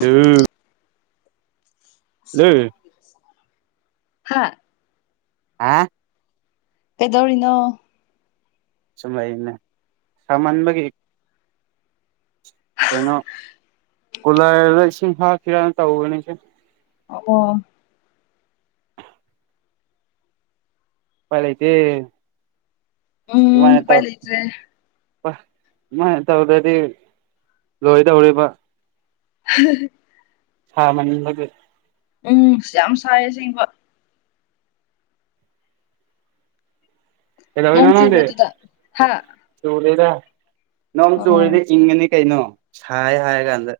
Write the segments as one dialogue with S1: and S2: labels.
S1: ꯎꯝ
S2: ꯍꯥꯥ
S1: ꯍꯥ
S2: ꯀꯩꯗꯧꯔꯤꯅꯣ
S1: ꯁꯨꯝ ꯂꯩꯩꯅ ꯁꯥꯃꯟꯕꯒꯤ ꯀꯩꯅꯣ ꯀꯨꯂꯔꯗ ꯏꯁꯤꯡ ꯍꯥꯞꯁꯤꯔꯅ ꯇꯧꯕꯅꯦꯁꯦ
S2: ꯑꯣ
S1: ꯎꯄꯥꯏ ꯂꯩꯇꯦ
S2: ꯎꯝ ꯎꯄꯥꯏ ꯂꯩꯇꯦ
S1: ꯁꯨꯃꯥꯏꯅ ꯇꯧꯗꯗꯤ ꯂꯣꯏꯗꯧꯔꯤꯕ
S2: ꯍ
S1: ꯍ ꯃ ꯂ
S2: ꯎꯝ ꯌꯥꯝ ꯁꯥꯏꯌꯦ ꯑꯁꯦꯡꯕ
S1: ꯀꯩꯗꯧꯔꯤꯅꯣ
S2: ꯅꯣꯡ
S1: ꯅꯪꯗꯤ
S2: ꯆꯨꯕ꯭ꯔꯣ ꯑꯗꯨꯗ ꯍꯥ
S1: ꯆꯨꯗꯦꯗ ꯅꯣꯡ
S2: ꯑꯣ
S1: ꯆꯨꯔꯤꯗ ꯏꯪꯉꯅꯤ ꯀꯩꯅꯣ ꯁꯥꯏ ꯍꯥꯏꯔ ꯀꯥꯟꯗ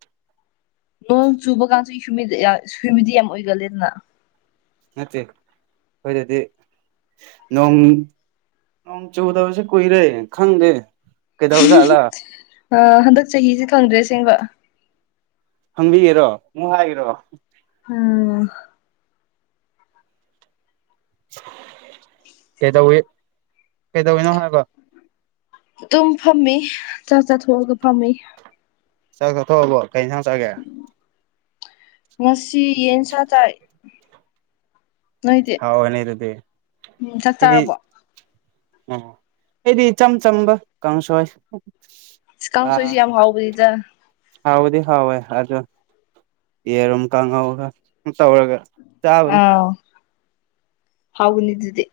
S2: ꯅꯣꯡ ꯆꯨꯕ ꯀꯥꯟꯁꯨ ꯍꯨꯃꯤꯗꯤ ꯌꯥꯝ ꯑꯣꯏꯒꯜꯂꯦꯗꯅ
S1: ꯅꯠꯇꯦ ꯑꯩꯈꯣꯏꯗꯗꯤ ꯅꯣꯡ ꯅꯣꯡ ꯆꯨꯗꯕꯁꯦ ꯀꯨꯏꯔꯦ ꯈꯪꯗꯦ ꯀꯩꯗꯧꯖꯥꯠꯂꯥ
S2: ꯍꯟꯗꯛ ꯆꯍꯤꯁꯦ ꯈꯪꯗ꯭ꯔꯦ ꯑꯁꯦꯡꯕ
S1: ꯍꯪꯕꯤꯒꯦꯔꯣ ꯑꯃꯨꯛ ꯍꯥꯏꯈꯔꯣ
S2: ꯎꯝ
S1: ꯀꯩ ꯇꯧꯋꯤ ꯀꯩꯇꯧꯤꯅꯣ ꯍꯥꯏꯕꯣ
S2: ꯑꯗꯨꯝ ꯐꯝꯃꯦ ꯆꯥꯛ ꯆꯥꯊꯣꯛꯑꯒ ꯐꯝꯃꯤ
S1: ꯆꯥꯛ ꯆꯊꯣꯛꯑꯕꯣ ꯀꯩꯅ ꯁꯪꯅ ꯆꯠꯒꯦ
S2: ꯉꯁꯤ ꯌꯦꯟꯁꯥ ꯇꯥꯏ ꯅꯣꯏꯗꯤ
S1: ꯍꯥꯎꯔꯅꯤ ꯑꯗꯨꯗꯤ
S2: ꯎꯝ ꯆꯠ ꯆꯥꯔꯕꯣ
S1: ꯎ ꯑꯩꯗꯤ ꯏꯆꯝ ꯆꯝꯕ ꯀꯥꯡ ꯁꯣꯏ
S2: ꯁꯤ ꯀꯥꯡ ꯁꯣꯏꯁꯤ ꯌꯥꯝ ꯍꯥꯎꯕꯅꯤꯗ
S1: ꯍꯥꯎꯕꯗꯤ ꯍꯥꯎꯋꯦ ꯑꯗꯣ ꯌꯦꯔꯨꯝ ꯀꯥꯡꯍꯧꯒ ꯇꯧꯔꯒ ꯆꯥꯕꯅꯤ
S2: ꯑ ꯍꯥꯎꯅꯤꯗꯗꯤ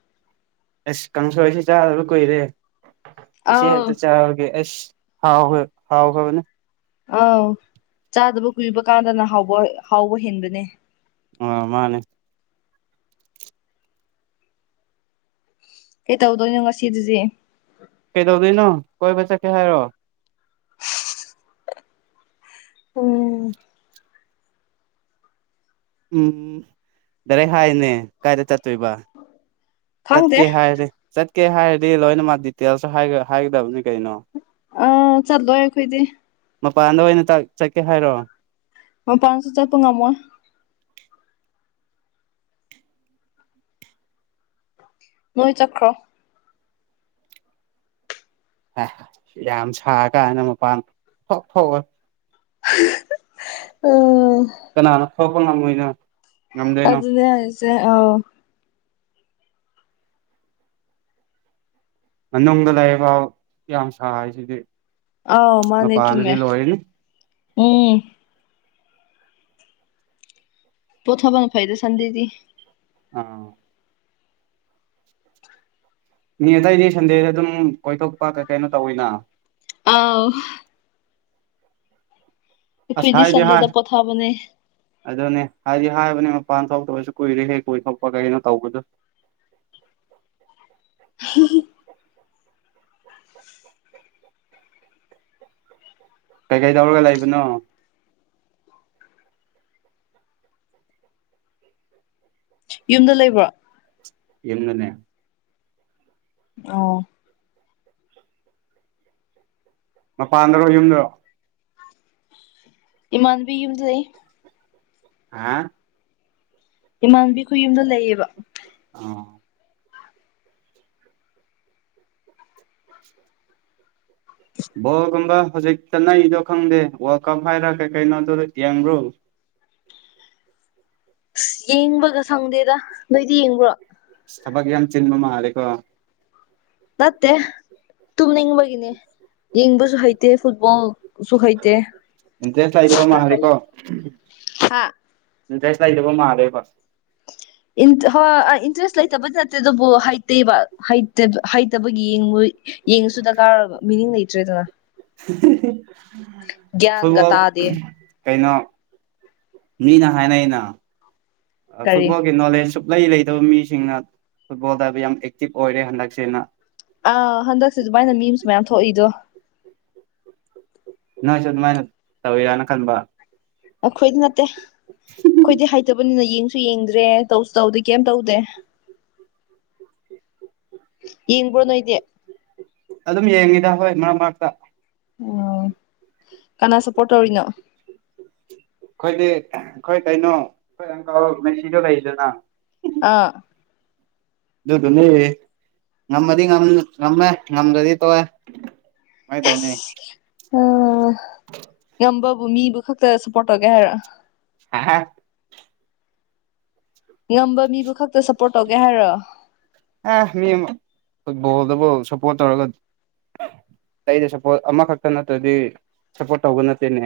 S1: ꯑꯁ ꯀꯥꯡꯁꯣꯏꯁꯤ ꯆꯥꯗꯕ ꯀꯨꯏꯔꯦ ꯉꯁꯤ
S2: ꯑꯥꯎ
S1: ꯍꯦꯛꯇ ꯆꯥꯕꯒꯦ ꯑꯁ ꯍꯥꯎ ꯍꯣꯏ ꯍꯥꯎ ꯍꯕꯅꯦ
S2: ꯑꯥꯎ ꯆꯥꯗꯕ ꯀꯨꯏꯕ ꯀꯥꯟꯗꯅ ꯍꯥꯎꯕ ꯍꯥꯎꯕ ꯍꯦꯟꯕꯅꯦ
S1: ꯑꯣ ꯃꯥꯅꯦ
S2: ꯀꯩ ꯇꯧꯗꯣꯏꯅꯣ ꯉꯁꯤꯗꯨꯗꯤ
S1: ꯀꯩꯗꯧꯗꯣꯏꯅꯣ ꯀꯣꯏꯕ ꯆꯠꯀꯦ ꯍꯥꯏꯔꯣ
S2: ꯎꯝ
S1: ꯎꯝ ꯗꯥꯔꯩ ꯍꯥꯏꯅꯦ ꯀꯥꯏꯗ ꯆꯠꯇꯣꯏꯕ ꯆꯠ
S2: ꯈꯪꯗꯦ
S1: ꯀꯦ ꯍꯥꯏꯔꯦ ꯆꯠꯀꯦ ꯍꯥꯏꯔꯗꯤ ꯂꯣꯏꯅ ꯃꯥ ꯗꯤꯇꯦꯜꯁꯁꯨ ꯍꯥꯏꯒꯗꯕꯅꯤ ꯀꯩꯅꯣ
S2: ꯑ ꯆꯠꯂꯣꯏ ꯑꯩꯈꯣꯏꯗꯤ
S1: ꯃꯄꯥꯟꯗ ꯑꯣꯏꯅ ꯆꯠꯀꯦ ꯍꯥꯏꯔꯣ
S2: ꯃ ꯄꯁ ꯍꯖꯔ ꯇꯨꯡꯉ ꯃꯣ ꯅꯣꯏ ꯆꯈ꯭ꯔꯣ
S1: ꯑ ꯌꯥꯝ ꯁꯥ ꯀꯥꯟꯅ ꯃꯄꯥꯟ ꯊꯣꯛ ꯊꯣꯛꯑ
S2: ꯎꯝ
S1: ꯀꯅꯥꯅꯣ ꯊꯣꯛꯄ ꯉꯝꯃꯣꯏꯅꯣ ꯉꯝꯗꯣꯏꯅꯣ
S2: ꯑꯗꯨꯅꯦ ꯍꯥꯏꯁꯦ ꯑ
S1: ꯃꯅꯨꯡꯗ ꯂꯩ ꯌꯥꯝ ꯁꯥ ꯍꯥꯏꯁꯤꯗꯤ
S2: ꯑꯥꯎ ꯃꯥꯅꯦ ꯇꯨꯃꯦ ꯎꯝ ꯄꯣꯊꯥ ꯐꯅ ꯐꯥꯏꯗ ꯁꯗꯗꯤ
S1: ꯑꯥ ꯃꯤ ꯑꯇꯩꯗꯤ ꯁꯟꯗꯦꯗ ꯑꯗꯨꯝ ꯀꯣꯏꯊꯣꯛꯄ ꯀ ꯀꯩꯅꯣ ꯇꯧꯋꯤꯅ
S2: ꯑꯥꯎ ꯑꯩꯈꯣꯏꯗꯤ
S1: ꯑꯁꯥꯏ ꯍꯥꯏ
S2: ꯁꯟꯗꯦꯗ ꯄꯣꯊꯥꯕꯅꯦ
S1: ꯑꯗꯨꯅꯦ ꯍꯥꯏꯗꯤ ꯍꯥꯏꯕꯅꯦ ꯃꯄꯥꯟ ꯊꯣꯛꯇꯕꯁꯨ ꯀꯨꯏꯔꯦ ꯍꯦ ꯀꯨꯏꯊꯣꯛꯄ ꯀꯩꯒꯤꯅꯣ ꯇꯧꯕꯗꯨ
S2: [inaudible]
S1: ꯀꯩ ꯀꯩ ꯇꯧꯔꯒ ꯂꯩꯕꯅꯣ
S2: ꯌꯨꯝꯗ ꯂꯩꯕ꯭ꯔꯣ
S1: ꯏꯦꯝꯅꯅꯦ
S2: ꯑꯣ
S1: ꯃꯄꯥꯟꯗꯔꯣ ꯌꯨꯝꯗꯣ
S2: ꯏꯃꯥꯟꯕꯤꯒꯤ ꯂꯩ
S1: ꯍꯥ
S2: ꯏꯃꯥꯟꯕꯤ ꯈꯨ ꯌꯨꯝꯗ ꯂꯩꯌꯦꯕ
S1: ꯑ ꯕꯣꯜꯒꯨꯝꯕ ꯍꯧꯖꯤꯛꯇ ꯅꯩꯗꯣ ꯈꯪꯗꯦ ꯋꯥꯔꯜ ꯀꯞ ꯍꯥꯏꯔ ꯀꯩ ꯀꯩꯅꯣꯗꯨ ꯌꯦꯡꯕ꯭ꯔꯣ
S2: ꯑꯁ ꯌꯦꯡꯕꯒ ꯁꯪꯗꯦꯗ ꯅꯣꯏꯗꯤ ꯌꯦꯡꯕ꯭ꯔꯣ
S1: ꯁꯕꯒꯤ ꯌꯥꯝ ꯆꯤꯟꯃ ꯃꯥꯔꯀꯣ
S2: ꯅꯠꯇ ꯇꯨꯝꯅꯤꯡꯕꯒꯤꯅꯦ ꯌꯦꯡꯕꯁꯨ ꯍꯩꯇꯦ ꯐꯨꯠꯕꯣꯜꯁꯨ ꯍꯩꯇꯦ
S1: ꯏꯟꯇ꯭ꯔꯦꯁ ꯂꯩꯗꯕ ꯃꯥꯜꯂꯦꯀꯣ
S2: ꯍꯥ
S1: ꯏꯟꯇꯦꯁ ꯂꯩꯗꯕ ꯃꯥꯜꯂꯦꯀꯣ
S2: ꯍꯣꯏ ꯏꯟꯇꯔꯦꯁ ꯂꯩꯇꯕꯗꯤ ꯅꯠꯇꯦ ꯑꯗꯨꯕꯨ ꯍꯩꯇꯦꯕ ꯍꯩꯇꯕꯒꯤ ꯌꯦꯡꯕꯣꯏ ꯌꯦꯡꯉꯁꯨꯗ ꯀꯥ ꯃꯤꯅꯤꯡ ꯂꯩꯇ꯭ꯔꯦꯗꯅ ꯒ꯭ꯌꯥꯟꯒ
S1: ꯁꯒꯜ
S2: ꯇꯥꯗꯦ
S1: ꯀꯩꯅꯣ ꯃꯤꯅ ꯍꯥꯏꯅꯩꯅ
S2: ꯀꯔꯤ
S1: ꯐꯨꯠꯕꯣꯜꯒꯤ ꯅꯣꯂꯦꯖꯁꯨ ꯂꯩ ꯂꯩꯇꯕ ꯃꯤꯁꯤꯡꯅ ꯐꯨꯠꯕꯣꯜꯗ ꯍꯥꯏꯕ ꯌꯥꯝ ꯑꯦꯛꯇꯤꯚ ꯑꯣꯏꯔꯦ ꯍꯟꯗꯛꯁꯦꯅ
S2: ꯑꯥ ꯍꯟꯗꯛꯁꯤ ꯑꯗꯨꯃꯥꯏꯅ ꯃꯤ ꯑꯃꯁꯨ ꯃꯌꯥꯝ ꯊꯣꯛꯏꯗꯣ
S1: ꯅꯣꯏꯁꯨ ꯑꯗꯨꯃꯥꯏꯅ ꯇꯧꯋꯔꯅ ꯈꯟꯕ
S2: ꯑꯩꯈꯣꯏꯗꯤ ꯅꯠꯇꯦ ꯑꯩꯈꯣꯏꯗꯤ ꯍꯩꯇꯕꯅꯤꯅ ꯌꯦꯡꯁꯨ ꯌꯦꯡꯗ꯭ꯔꯦ ꯇꯧꯁꯨ ꯇꯧꯗꯦ ꯀꯩꯝ ꯇꯧꯗꯦ ꯏꯡꯕꯨ ꯅꯣꯏꯗꯦ
S1: ꯑꯗꯨꯝ ꯌꯦꯡꯉꯤꯗ ꯍꯣꯏ ꯃꯔꯛ ꯃꯔꯛꯇ
S2: ꯑꯣ ꯀꯅꯥ ꯁꯞꯄꯣꯔꯠ ꯇꯧꯔꯤꯅꯣ
S1: ꯑꯩꯈꯣꯏꯗꯤ ꯑꯩꯈꯣꯏ ꯀꯩꯅꯣ ꯑꯩꯈꯣꯏ ꯑꯪꯀꯜ ꯉꯁꯤꯗꯣ ꯂꯩꯗꯅ
S2: ꯑꯥ
S1: ꯑꯗꯨꯗꯨꯅꯤ ꯉꯝꯃꯗꯤ ꯉꯝꯃꯦ ꯉꯝꯗ꯭ꯔꯗꯤ ꯇꯧꯋꯦ ꯃꯥꯏ ꯇꯧꯅꯤꯅꯤ
S2: ꯑ ꯉꯝꯕꯕꯨ ꯃꯤꯕꯨ ꯈꯛꯇ ꯁꯞꯄꯣꯔꯠ ꯇꯧꯒꯦ ꯍꯥꯏꯔ
S1: ꯑ
S2: ꯉꯝꯕ ꯃꯤꯕꯨ ꯈꯛꯇ ꯁꯞꯄꯣꯔꯠ ꯇꯧꯒꯦ ꯍꯥꯏꯔꯣ
S1: ꯑ ꯃꯤ ꯑꯃ ꯐꯨꯠꯕꯣꯜꯗꯕꯨ ꯁꯞꯄꯣꯔꯠ ꯇꯧꯔꯒ ꯑꯩꯗ ꯁꯞꯄꯣꯔꯠ ꯑꯃꯈꯛꯇ ꯅꯠꯇ꯭ꯔꯗꯤ ꯁꯞꯄꯣꯔꯠ ꯇꯧꯕ ꯅꯠꯇꯦꯅꯦ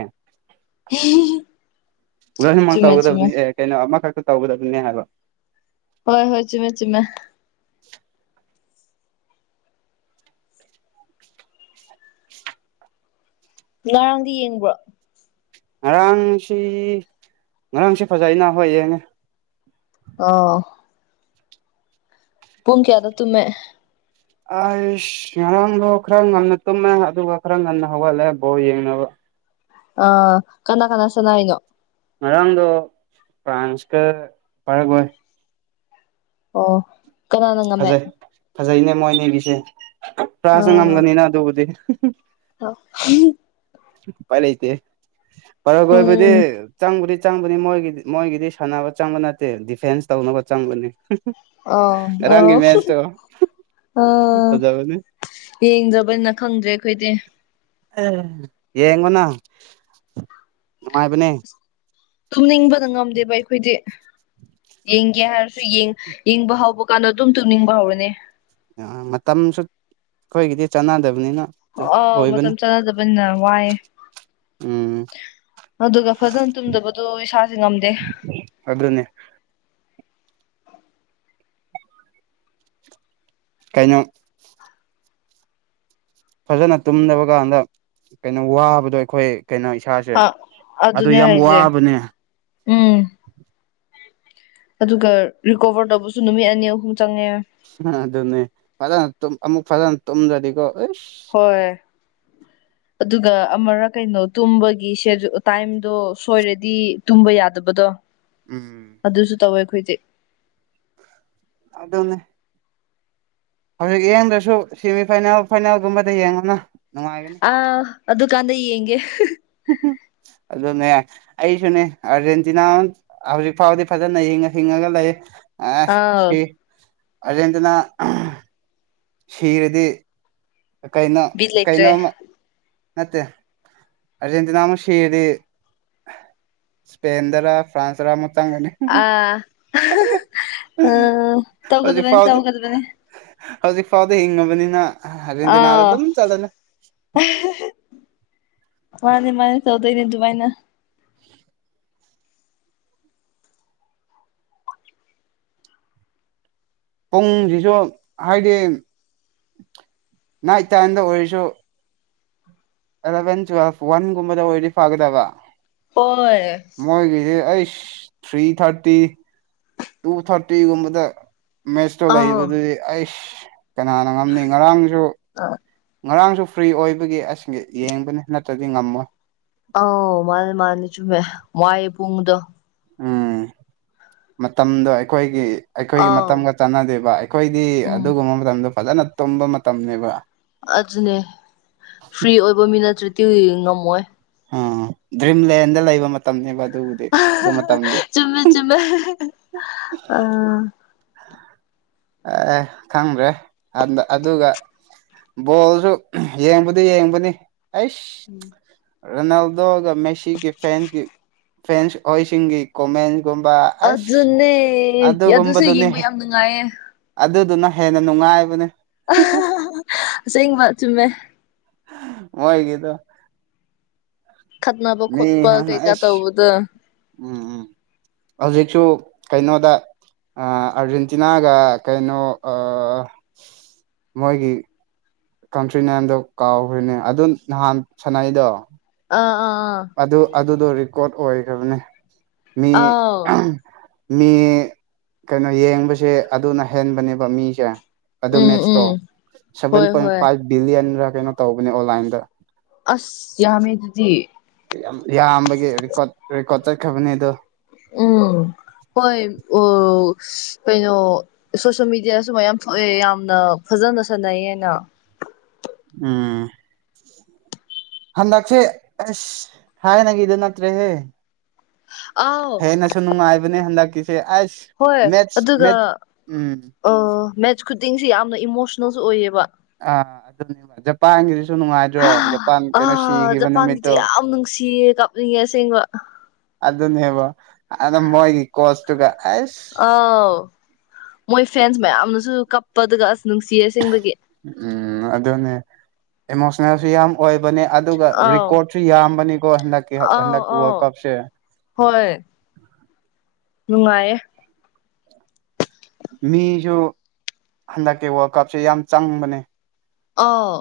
S1: ꯂꯣꯏꯃꯛ
S2: ꯆꯨꯝꯃꯦ ꯆꯨꯝꯃꯦ
S1: ꯇꯧꯒꯗꯕꯅꯤ ꯑꯦ ꯀꯩꯅꯣ ꯑꯃꯈꯛꯇ ꯇꯧꯒꯗꯕꯅꯦ ꯍꯥꯏꯕ
S2: ꯍꯣꯏ ꯍꯣꯏ ꯆꯃꯦ ꯆꯃꯦ ꯉꯔꯥꯡꯗꯤ ꯌꯦꯡꯕ꯭ꯔꯣ
S1: ꯉꯔꯥꯡꯁꯤ ꯉꯔꯥꯡꯁꯤ ꯐꯖꯩꯅ ꯍꯣꯏꯌꯦꯅꯦ
S2: ꯑ ꯄꯨꯡ ꯀꯌꯥꯗ ꯇꯨꯝꯃꯦ
S1: ꯑꯩꯁ ꯉꯔꯥꯡꯗꯣ ꯈꯔ ꯉꯟꯅ ꯇꯨꯝꯃꯦ ꯑꯗꯨꯒ ꯈꯔ ꯉꯟꯅ ꯍꯧꯒꯠꯂꯦ ꯕꯣ ꯌꯦꯡꯅꯕ
S2: ꯑ ꯀꯅꯥ ꯀꯅꯥ ꯆꯅ ꯍꯥꯏꯅꯣ
S1: ꯉꯔꯥꯡꯗꯣ ꯐ꯭ꯔꯥꯟꯁꯀ ꯄꯥꯔꯛꯑꯣ
S2: ꯑꯣ ꯀꯅꯥꯅ ꯉꯝꯃꯦ
S1: ꯐꯖꯩ ꯐꯖꯩꯅꯦ ꯃꯣꯏꯅꯦꯒꯤꯁꯦ ꯄꯨꯔꯥꯁꯨ ꯉꯝꯒꯅꯤꯅ ꯑꯗꯨꯕꯨꯗꯤ
S2: ꯑ ꯎ
S1: ꯄꯥꯏꯂ ꯏꯇꯦ ꯄꯔꯒ ꯃ
S2: ꯎꯝ
S1: ꯆꯪꯕꯨꯗꯤ ꯆꯪꯕꯗꯤ ꯃꯣꯏꯒꯤꯗꯤ ꯃꯣꯏꯒꯤꯗꯤ ꯁꯥꯟꯅꯕ ꯆꯪꯕ ꯅꯠꯇꯦ ꯗꯤꯐꯦꯟꯁ ꯇꯧꯅꯕ ꯆꯪꯕꯅꯤ
S2: ꯑ ꯑ
S1: ꯉꯔꯥꯡꯒꯤ ꯃꯦꯠꯁꯇꯣ
S2: ꯑ
S1: ꯐꯖꯕꯅꯤ
S2: ꯌꯦꯡꯗꯕꯅ ꯈꯪꯗ꯭ꯔꯦ ꯑꯩꯈꯣꯏꯗꯤ
S1: ꯑꯦ ꯌꯦꯡꯉꯣꯅ ꯅꯨꯡꯉꯥꯏꯕꯅꯦ
S2: ꯊꯨꯝꯅꯤꯡꯕꯗ ꯉꯝꯗꯦꯕ ꯑꯩꯈꯣꯏꯗꯤ ꯌꯦꯡꯒꯦ ꯍꯥꯏꯔꯁꯨ ꯌꯦꯡ ꯌꯦꯡꯕ ꯍꯧꯕ ꯀꯥꯟꯗ ꯑꯗꯨꯝ ꯇꯨꯝꯅꯤꯡꯕ ꯍꯧꯔꯅꯤ
S1: ꯃꯇꯝꯁꯨ ꯑꯩꯈꯣꯏꯒꯤꯗꯤ ꯆꯥꯟꯅꯗꯕꯅꯤꯅ
S2: ꯑ
S1: ꯑꯣꯏꯕꯅ
S2: ꯃꯇꯝ ꯆꯥꯅꯗꯕꯅꯤꯅ ꯋꯥꯏꯑꯦ
S1: ꯎꯝ
S2: ꯑꯗꯨꯒ ꯐꯖꯅ ꯇꯨꯝꯗꯕꯗꯣ ꯏꯁꯥꯁꯦ ꯉꯝꯗꯦ
S1: ꯑꯗꯨꯅꯦ ꯀꯩꯅꯣ ꯐꯖꯅ ꯇꯨꯝꯗꯕ ꯀꯥꯟꯗ ꯀꯩꯅꯣ ꯋꯥꯕꯗꯣ ꯑꯩꯈꯣꯏ ꯀꯩꯅꯣ ꯏꯁꯥꯁꯦ
S2: ꯑꯥ
S1: ꯑꯗꯨ
S2: ꯑꯗꯨꯅꯦ
S1: ꯌꯥꯝ
S2: ꯍꯥꯏꯁꯦ
S1: ꯋꯥꯕꯅꯦ
S2: ꯎꯝ ꯑꯗꯨꯒ ꯔꯤꯀꯣꯕꯔ ꯇꯧꯕꯁꯨ ꯅꯨꯃꯤꯠ ꯑꯅꯤ ꯑꯍꯨꯝ ꯆꯪꯉꯦ
S1: ꯑꯗꯨꯅꯦ ꯐꯖꯅ ꯑꯃꯨꯛ ꯐꯖꯅ ꯇꯨꯝꯗ꯭ꯔꯗꯤꯀꯣ ꯑꯦꯁ
S2: ꯍꯣꯏ ꯑꯗꯨꯒ ꯑꯃꯔꯥ ꯀꯩꯅꯣ ꯇꯨꯝꯕꯒꯤ ꯁꯦ ꯇꯥꯏꯝꯗꯣ ꯁꯣꯏꯔꯗꯤ ꯇꯨꯝꯕ ꯌꯥꯗꯕꯗꯣ
S1: ꯎꯝ
S2: ꯑꯗꯨꯁꯨ ꯇꯧꯋꯦ ꯑꯩꯈꯣꯏꯁꯦ
S1: ꯑꯗꯅꯦ ꯍꯧꯖꯤꯛ ꯌꯦꯡꯗ꯭ꯔꯁꯨ ꯁꯦꯃꯤ ꯐꯥꯏꯅꯦꯜ ꯐꯥꯏꯅꯦꯜꯒꯨꯝꯕꯗ ꯌꯦꯡꯕꯅ ꯅꯨꯡꯉꯥꯏꯒꯅꯤ
S2: ꯑꯗꯨꯀꯥꯟꯗ ꯌꯦꯡꯒꯦ
S1: ꯑꯗꯨꯗꯅꯦ ꯑꯩꯁꯨꯅꯦ ꯑꯥꯔꯖꯦꯟꯇꯤꯅꯥ ꯍꯧꯖꯤꯛ ꯐꯥꯎꯗꯤ ꯐꯖꯅ ꯍꯤꯡꯉ ꯍꯤꯡꯉꯒ ꯂꯩ ꯑꯦ
S2: ꯑꯥꯎ
S1: ꯁꯤ ꯑꯔꯖꯦꯟꯇꯤꯅꯥ ꯁꯤꯔꯗꯤ ꯀꯩꯅꯣ
S2: ꯕꯤꯠ ꯂꯩꯇ꯭ꯔꯦ
S1: ꯀꯩꯅꯣꯝꯃ ꯅꯠꯇꯦ ꯑꯔꯖꯦꯟꯇꯤꯅꯥ ꯑꯃ ꯁꯤꯔꯤ ꯁꯄꯦꯟꯟꯗꯔ ꯐ꯭ꯔꯥꯟꯁꯔ ꯃꯪꯅꯤ
S2: ꯑ ꯎ
S1: ꯍꯧꯖꯤꯛ
S2: ꯇꯒꯗꯕꯅꯤ
S1: ꯐꯥꯎꯗꯤ
S2: ꯇꯒꯗꯕꯅꯤ
S1: ꯍꯧꯖꯤꯛ ꯐꯥꯎꯗ ꯍꯤꯡꯉꯕꯅꯤꯅ ꯑꯥꯔꯖꯦꯟꯇꯤꯅꯥꯗ
S2: ꯑꯥ
S1: ꯑꯗꯨꯝ ꯆꯠꯂꯂ
S2: ꯃꯥꯅꯦ ꯃꯥꯅꯦ ꯇꯧꯗꯣꯏꯅꯦ ꯑꯗꯨꯃꯥꯏꯅ
S1: [unintelligible] ꯄꯨꯡꯁꯤꯁꯨ ꯍꯥꯏꯗꯤ ꯅꯥꯏꯠ ꯇꯥꯏꯝꯗ ꯑꯣꯏꯔꯁꯨ ꯑꯦꯂꯚꯦꯟ ꯇꯨꯋꯦꯜꯐ ꯋꯥꯟꯒꯨꯝꯕꯗ ꯑꯣꯏꯗꯤ ꯐꯒꯗꯕ
S2: ꯍꯣꯏ
S1: ꯃꯣꯏꯒꯤꯁꯦ ꯑꯩꯁ ꯊ꯭ꯔꯤ ꯊꯥꯔꯇꯤ ꯇꯨ ꯊꯥꯔꯇꯤꯒꯨꯝꯕꯗ ꯃꯦꯠꯁꯇ
S2: ꯑꯥꯎ
S1: ꯂꯩꯕꯗꯨꯗꯤ ꯑꯩꯁ ꯀꯅꯥꯅ ꯉꯝꯅꯤ ꯉꯔꯥꯡꯁꯨ
S2: ꯑ
S1: ꯉꯔꯥꯡꯁꯨ ꯐ꯭ꯔꯤ ꯑꯣꯏꯕꯒꯤ ꯑꯁꯤꯁ ꯌꯦꯡꯕꯅꯤ ꯅꯠꯇ꯭ꯔꯗꯤ ꯉꯝꯃꯣꯏ
S2: ꯑꯥꯎ ꯃꯥꯅꯦ ꯃꯥꯜꯂꯦ ꯆꯨꯝꯃꯦ ꯃ ꯄꯨꯡꯗꯣ
S1: ꯎꯝ ꯃꯇꯝꯗꯣ ꯑꯩꯈꯣꯏꯒꯤ ꯑꯩꯈꯣꯏꯒꯤ
S2: ꯑꯥꯎ
S1: ꯃꯇꯝꯒ ꯆꯥꯟꯅꯗꯦꯕ ꯑꯩꯈꯣꯏꯗꯤ
S2: ꯎꯝ
S1: ꯑꯗꯨꯒꯨꯝꯕ ꯃꯇꯝꯗꯣ ꯐꯖꯅ ꯇꯨꯝꯕ ꯃꯇꯝꯅꯦꯕ
S2: ꯑꯗꯨꯅꯦ ꯐ꯭ꯔꯤ ꯑꯣꯏꯕ ꯃꯤ ꯅꯠꯇ꯭ꯔꯗꯤ ꯉꯝꯃꯣꯏ
S1: ꯎ ꯗ꯭ꯔꯤꯝꯂꯦꯟꯗ ꯂꯩꯕ ꯃꯇꯝꯅꯤꯅꯦꯕ ꯑꯗꯨꯕꯨꯗꯤ ꯑꯗꯨ ꯃꯇꯝꯗꯤ
S2: ꯆꯨꯝꯃꯦ ꯆꯨꯝꯃꯦꯃꯦ ꯑ
S1: ꯈꯪꯗ꯭ꯔꯦꯗ ꯑꯗꯨꯒ ꯕꯣꯜꯁꯨ ꯌꯦꯡꯕꯗꯤ ꯌꯦꯡꯕꯅꯤ ꯑꯩꯁ
S2: ꯎꯝ
S1: ꯔꯣꯅꯥꯜꯗꯣꯒ ꯃꯦꯁꯤꯒꯤ ꯐꯦꯟꯁꯀꯤ ꯐꯦꯟꯁ ꯍꯍꯣꯏꯁꯤꯡꯒꯤ ꯀꯣꯃꯦꯟꯁꯒꯨꯝꯕ
S2: ꯑꯗꯨꯅꯦ ꯑꯗꯨꯁꯨ ꯌꯦꯡꯕ ꯌꯥꯝ ꯅꯨꯡꯉꯥꯏꯌꯦ
S1: ꯑꯗꯨꯗꯨꯅ ꯍꯦꯟꯅ ꯅꯨꯡꯉꯥꯏꯕꯅꯦ
S2: ꯑꯁꯦꯡꯕ ꯆꯨꯝꯃꯦ
S1: ꯋꯥꯣꯏꯒꯗ
S2: ꯈꯠꯅꯕ
S1: ꯃꯤ
S2: ꯈꯣꯠꯄ
S1: ꯍꯥꯟꯅ
S2: ꯀꯩꯀꯥ
S1: ꯑꯩꯁ
S2: ꯇꯧꯕꯗ
S1: ꯎꯝ ꯎꯝ ꯍꯧꯖꯤꯛꯁꯨ ꯀꯩꯅꯣꯗ ꯑꯥꯔꯖꯦꯟꯇꯤꯅꯥꯒ ꯀꯩꯅꯣ ꯃꯣꯏꯒꯤ ꯀꯟꯇ꯭ꯔꯤ ꯅꯦꯝꯗꯣ ꯀꯥꯎꯈ꯭ꯔꯔꯤꯅꯦ ꯑꯗꯨ ꯅꯍꯥꯟ ꯁꯥꯟꯅꯩꯗꯣ
S2: ꯑꯥ ꯑꯥ ꯑꯥ
S1: ꯑꯗꯨ ꯑꯗꯨꯗꯣ ꯔꯦꯀꯣꯔꯠ ꯑꯣꯏꯈꯕꯅꯤ ꯃꯤ
S2: ꯑꯥꯎ
S1: ꯃꯤ ꯀꯩꯅꯣ ꯌꯦꯡꯕꯁꯦ ꯑꯗꯨꯅ ꯍꯦꯟꯕꯅꯦꯕ ꯃꯤꯁꯦ ꯑꯗꯨ
S2: ꯎꯝ
S1: ꯃꯦꯠꯁꯇꯣ
S2: ꯎꯝ
S1: ꯁꯚꯦꯟ
S2: ꯍꯣꯏ
S1: ꯄꯣꯏꯟ
S2: ꯍꯣꯏ
S1: ꯐꯥꯏꯚ ꯕꯤꯂꯤꯌꯟꯗ ꯀꯩꯅꯣ ꯇꯧꯕꯅꯦ ꯑꯣꯟꯂꯥꯏꯟꯗ
S2: ꯑꯁ ꯌꯥꯃꯦ ꯑꯗꯨꯗꯤ
S1: ꯌꯥꯝ ꯌꯥꯝꯕꯒꯤ ꯔꯦꯀꯣꯔꯠ ꯔꯦꯀꯣꯔꯠ ꯆꯠꯈ꯭ꯔꯕꯅꯦ ꯑꯗꯣ
S2: ꯎꯝ ꯍꯣꯏ ꯎ ꯀꯩꯅꯣ ꯁꯣꯁꯦꯜ ꯃꯦꯗꯤꯌꯥꯗꯁꯨꯨ ꯃꯌꯥꯝ ꯊꯣꯛꯑꯦ ꯌꯥꯝꯅ ꯐꯖꯅ ꯁꯥꯟꯅꯩ ꯍꯥꯏꯅ
S1: ꯎꯝ ꯍꯟꯗꯛꯁꯦ ꯑꯁ ꯊꯥꯏꯅꯒꯤꯗ ꯅꯠꯇ꯭ꯔꯦꯍꯦ
S2: ꯑꯥꯎ
S1: ꯍꯦꯟꯅꯁꯨ ꯅꯨꯡꯉꯥꯏꯕꯅꯦ ꯍꯟꯗꯛꯀꯤꯁꯦ ꯑꯁ
S2: ꯍꯣꯏ
S1: ꯃꯦꯠꯁ
S2: ꯑꯗꯨꯒ
S1: ꯃꯦꯠꯁ ꯎꯝ
S2: ꯃꯦꯠꯆ ꯈꯨꯗꯤꯡꯁꯤ ꯌꯥꯝꯅ ꯏꯃꯣꯁꯅꯦꯜꯁꯨ ꯑꯣꯏꯌꯦꯕ
S1: ꯑ ꯖꯥꯄꯥꯟꯒꯤ ꯁꯨ ꯅꯨꯡꯉꯥꯏꯗ꯭ꯔꯣ ꯖꯄꯥꯟ ꯀꯩꯅꯣ
S2: ꯑꯥ
S1: ꯁꯤꯈꯤꯕ
S2: ꯖꯄꯥꯟꯒꯤꯗꯣ
S1: ꯅꯨꯃꯤꯠꯇꯣ
S2: ꯌꯥꯝ ꯅꯨꯡꯁꯤꯌꯦ ꯀꯥꯞꯅꯤꯡꯉꯦ ꯑꯁꯦꯡꯕ
S1: ꯑꯗꯨꯅꯦꯕ ꯑꯗ ꯃꯣꯏꯒꯤ ꯀꯣꯆꯇꯨꯒ ꯑꯦꯁ
S2: ꯑꯥꯎ ꯃꯣꯏ ꯐꯦꯟꯁ ꯃꯌꯥꯝꯅꯁꯨ ꯀꯞꯄ ꯑꯗꯨꯒ ꯑꯁ ꯅꯨꯡꯁꯤ ꯑꯁꯦꯡꯕꯒꯤ
S1: ꯎꯝ ꯑꯗꯨꯅꯦ ꯑꯦꯃꯣꯁꯅꯦꯜ ꯌꯥꯝ ꯑꯣꯏꯕꯅꯦ ꯑꯗꯨꯒ
S2: ꯑꯥꯎ
S1: ꯔꯦꯀꯣꯔꯠꯁꯨ ꯌꯥꯝꯕꯅꯤꯀꯣ ꯍꯟꯗꯛꯀꯤ
S2: ꯑꯥꯎ
S1: ꯍꯟꯗꯛꯀꯤ
S2: ꯑꯥꯎ
S1: ꯋꯥꯔꯜ ꯀꯞꯁꯦ
S2: ꯍꯣꯏ ꯅꯨꯡꯉꯥꯏꯌꯦ
S1: ꯃꯤꯁꯨ ꯍꯟꯗꯛꯀꯤ ꯋꯥꯔꯜ ꯀꯞꯁꯦ ꯌꯥꯝ ꯆꯪꯕꯅꯦ
S2: ꯑꯥꯎ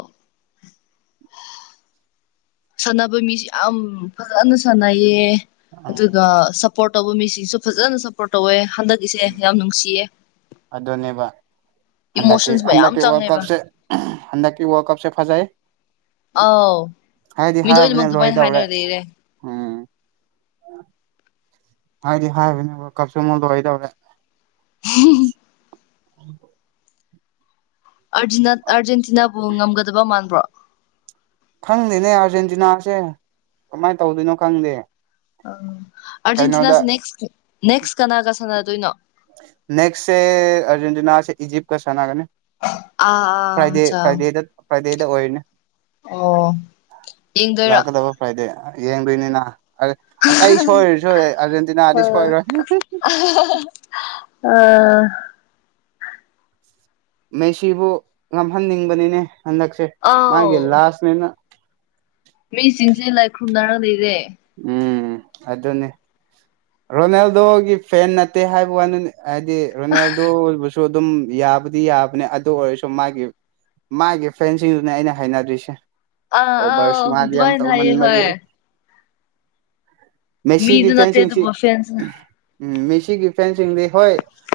S2: ꯁꯥꯟꯅꯕ ꯃꯤꯁ ꯌꯥꯝ ꯐꯖꯅ ꯁꯥꯟꯅꯩꯌꯦ ꯑꯗꯨꯒ
S1: ꯎꯝ
S2: ꯁꯞꯄꯣꯔꯠ ꯇꯧꯕ ꯃꯤꯁꯤꯡꯁꯨ ꯐꯖꯅ ꯁꯞꯄꯣꯔꯠ ꯇꯧꯋꯦ ꯍꯟꯗꯛꯀꯤꯁꯦ ꯌꯥꯝ ꯅꯨꯡꯁꯤꯌꯦ
S1: ꯑꯗꯨꯗꯣꯅꯦꯕ
S2: ꯏꯃꯣꯁꯟꯁ ꯃꯌꯥꯝ
S1: ꯍꯟꯗꯛꯀꯤ ꯋꯥꯔꯜ
S2: ꯆꯪꯉꯦꯕ
S1: ꯀꯞꯁꯦ ꯍꯟꯗꯛꯀꯤ ꯋꯥꯔꯜ ꯀꯞꯁꯦ ꯐꯖꯅ
S2: ꯑꯥꯎ ꯃꯤ
S1: ꯍꯥꯏꯕꯅꯦ
S2: ꯂꯣꯏꯅꯃꯛ ꯑꯗꯨꯃꯥꯏꯅ
S1: ꯂꯣꯏꯗꯧꯔꯦ
S2: ꯍꯥꯏꯅꯕꯅꯤꯅꯦ
S1: ꯎꯝ ꯍꯥꯏꯗꯤ ꯍꯥꯏꯕꯅꯦꯕ ꯀꯛꯆꯨꯝꯃ ꯂꯔꯣꯏꯗꯧꯔꯦ
S2: ꯑꯥꯔꯖꯦꯟꯇꯤꯅꯥꯕꯨ ꯉꯝꯒꯗꯕ ꯃꯥꯟꯕ꯭ꯔꯣ
S1: ꯈꯪꯗꯦꯅꯦ ꯑꯥꯔꯖꯦꯟꯇꯤꯅꯥꯁꯦ ꯀꯃꯥꯏꯅ ꯇꯧꯗꯣꯏꯅꯣ ꯈꯪꯗꯦ
S2: ꯑ
S1: ꯀꯩꯅꯣꯗ
S2: ꯑꯥꯔꯖꯦꯟꯇꯤꯅꯥꯁꯦ ꯅꯦꯛꯁ ꯅꯦꯛꯁ ꯀꯅꯥꯒ ꯁꯥꯟꯅꯗꯣꯏꯅꯣ
S1: ꯅꯦꯛꯁꯦ ꯑꯔꯖꯦꯟꯇꯤꯅꯥꯁꯦ ꯏꯖꯤꯞ ꯀ ꯁꯅꯥꯒꯅꯦ
S2: ꯑꯥ ꯑꯥ
S1: ꯐ꯭ꯔꯥꯏꯗꯦ
S2: ꯑꯠꯆꯥ
S1: ꯐ꯭ꯔꯥꯏꯗꯦꯗ ꯐ꯭ꯔꯥꯏꯗꯦꯗ ꯑꯣꯏꯔꯅꯦ
S2: ꯑꯣ ꯌꯦꯡꯗꯣꯏꯔꯣ
S1: ꯍꯣꯏꯗꯤ ꯌꯦꯡꯗꯣꯏꯅꯤꯅ ꯑꯇꯩ ꯁꯣꯏꯔꯁꯨ ꯑꯥꯔꯖꯦꯟꯇꯤꯅꯥꯗꯤ ꯁꯣꯏꯔꯣꯏ
S2: ꯑꯥ
S1: ꯃꯦꯁꯤꯕꯨ ꯉꯝꯍꯟꯅꯤꯡꯕꯅꯤꯅꯦ ꯍꯟꯗꯛꯁꯦ ꯃꯥꯒꯤ
S2: ꯑꯥꯎ
S1: ꯂꯥꯁꯅꯦꯅ
S2: ꯃꯤꯁꯤꯡꯁꯦ ꯂꯥꯏ ꯈꯨꯔꯨꯝꯗꯥꯔ ꯂꯩꯔꯦ
S1: ꯎꯝ ꯑꯗꯨꯅꯦ
S2: [inaudible]
S1: ꯔꯣꯅꯦꯜꯗꯣꯒꯤ ꯐꯦꯟ ꯅꯠꯇꯦ ꯍꯥꯏꯕ ꯋꯥꯗꯨꯅꯤ ꯍꯥꯏꯗꯤ ꯔꯣꯅꯦꯜꯗꯣ ꯑꯣꯏꯕꯨꯁꯨ ꯑꯗꯨꯝ ꯌꯥꯕꯨꯗꯤ ꯌꯥꯕ ꯑꯗꯨ ꯑꯣꯏꯔꯁꯨ ꯃꯥꯒꯤ ꯃꯥꯒꯤ ꯐ꯭ꯔꯦꯟꯁꯤꯡꯗꯨꯅꯦ ꯑꯩꯅ ꯍꯥꯏꯅꯗ꯭ꯔꯤꯁꯦ
S2: ꯑꯥ
S1: ꯑꯣꯕꯔ
S2: ꯑꯥꯎ
S1: ꯁꯃ꯭ꯔꯥꯠ ꯌꯥꯝꯅ
S2: ꯑꯗꯨꯃꯥꯏꯅ ꯍꯥꯏꯌꯦ
S1: ꯇꯧꯃꯟꯕꯒꯤ
S2: ꯍꯣꯏ
S1: ꯃꯦꯁꯤꯒꯤ
S2: ꯃꯤꯗꯨ ꯅꯠꯇꯦ
S1: ꯐꯦꯟꯁꯤꯡꯁꯤ
S2: ꯑꯗꯨꯕꯨ ꯐꯦꯟꯁꯅ
S1: ꯎꯝ ꯃꯦꯁꯤꯒꯤ ꯐꯦꯟꯁꯤꯡꯗꯤ ꯍꯣꯏ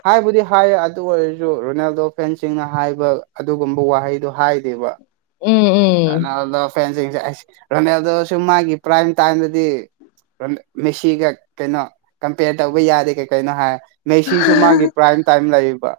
S1: ꯍꯥꯏꯕꯨꯗꯤ ꯍꯥꯏꯌꯦ ꯑꯗꯨ ꯑꯣꯏꯔꯁꯨ ꯔꯣꯅꯥꯜꯗꯣ ꯐꯦꯟꯁꯤꯡꯅ ꯍꯥꯏꯕ ꯑꯗꯨꯒꯨꯝꯕ ꯋꯥꯍꯩꯗꯨ ꯍꯥꯏꯗꯦꯕ
S2: ꯎꯝ ꯎꯝ
S1: ꯔꯣꯅꯥꯜꯗꯣ ꯐꯦꯟꯁꯤꯡꯁꯦ ꯔꯣꯅꯦꯜꯗꯣ ꯁꯨ ꯃꯥꯒꯤ ꯄ꯭ꯔꯥꯏꯝ ꯇꯥꯏꯝꯗꯗꯤ ꯃꯦꯁꯤꯒ ꯀꯩꯅꯣ ꯀꯝꯄꯦꯌꯔ ꯇꯧꯕ ꯌꯥꯗꯦ ꯀꯩ ꯀꯩꯅꯣ ꯍꯥꯏ ꯃꯦꯁꯤꯁꯨ ꯃꯥꯒꯤ ꯄ꯭ꯔꯥꯏꯝ ꯇꯥꯏꯝ ꯂꯩꯌꯦꯕ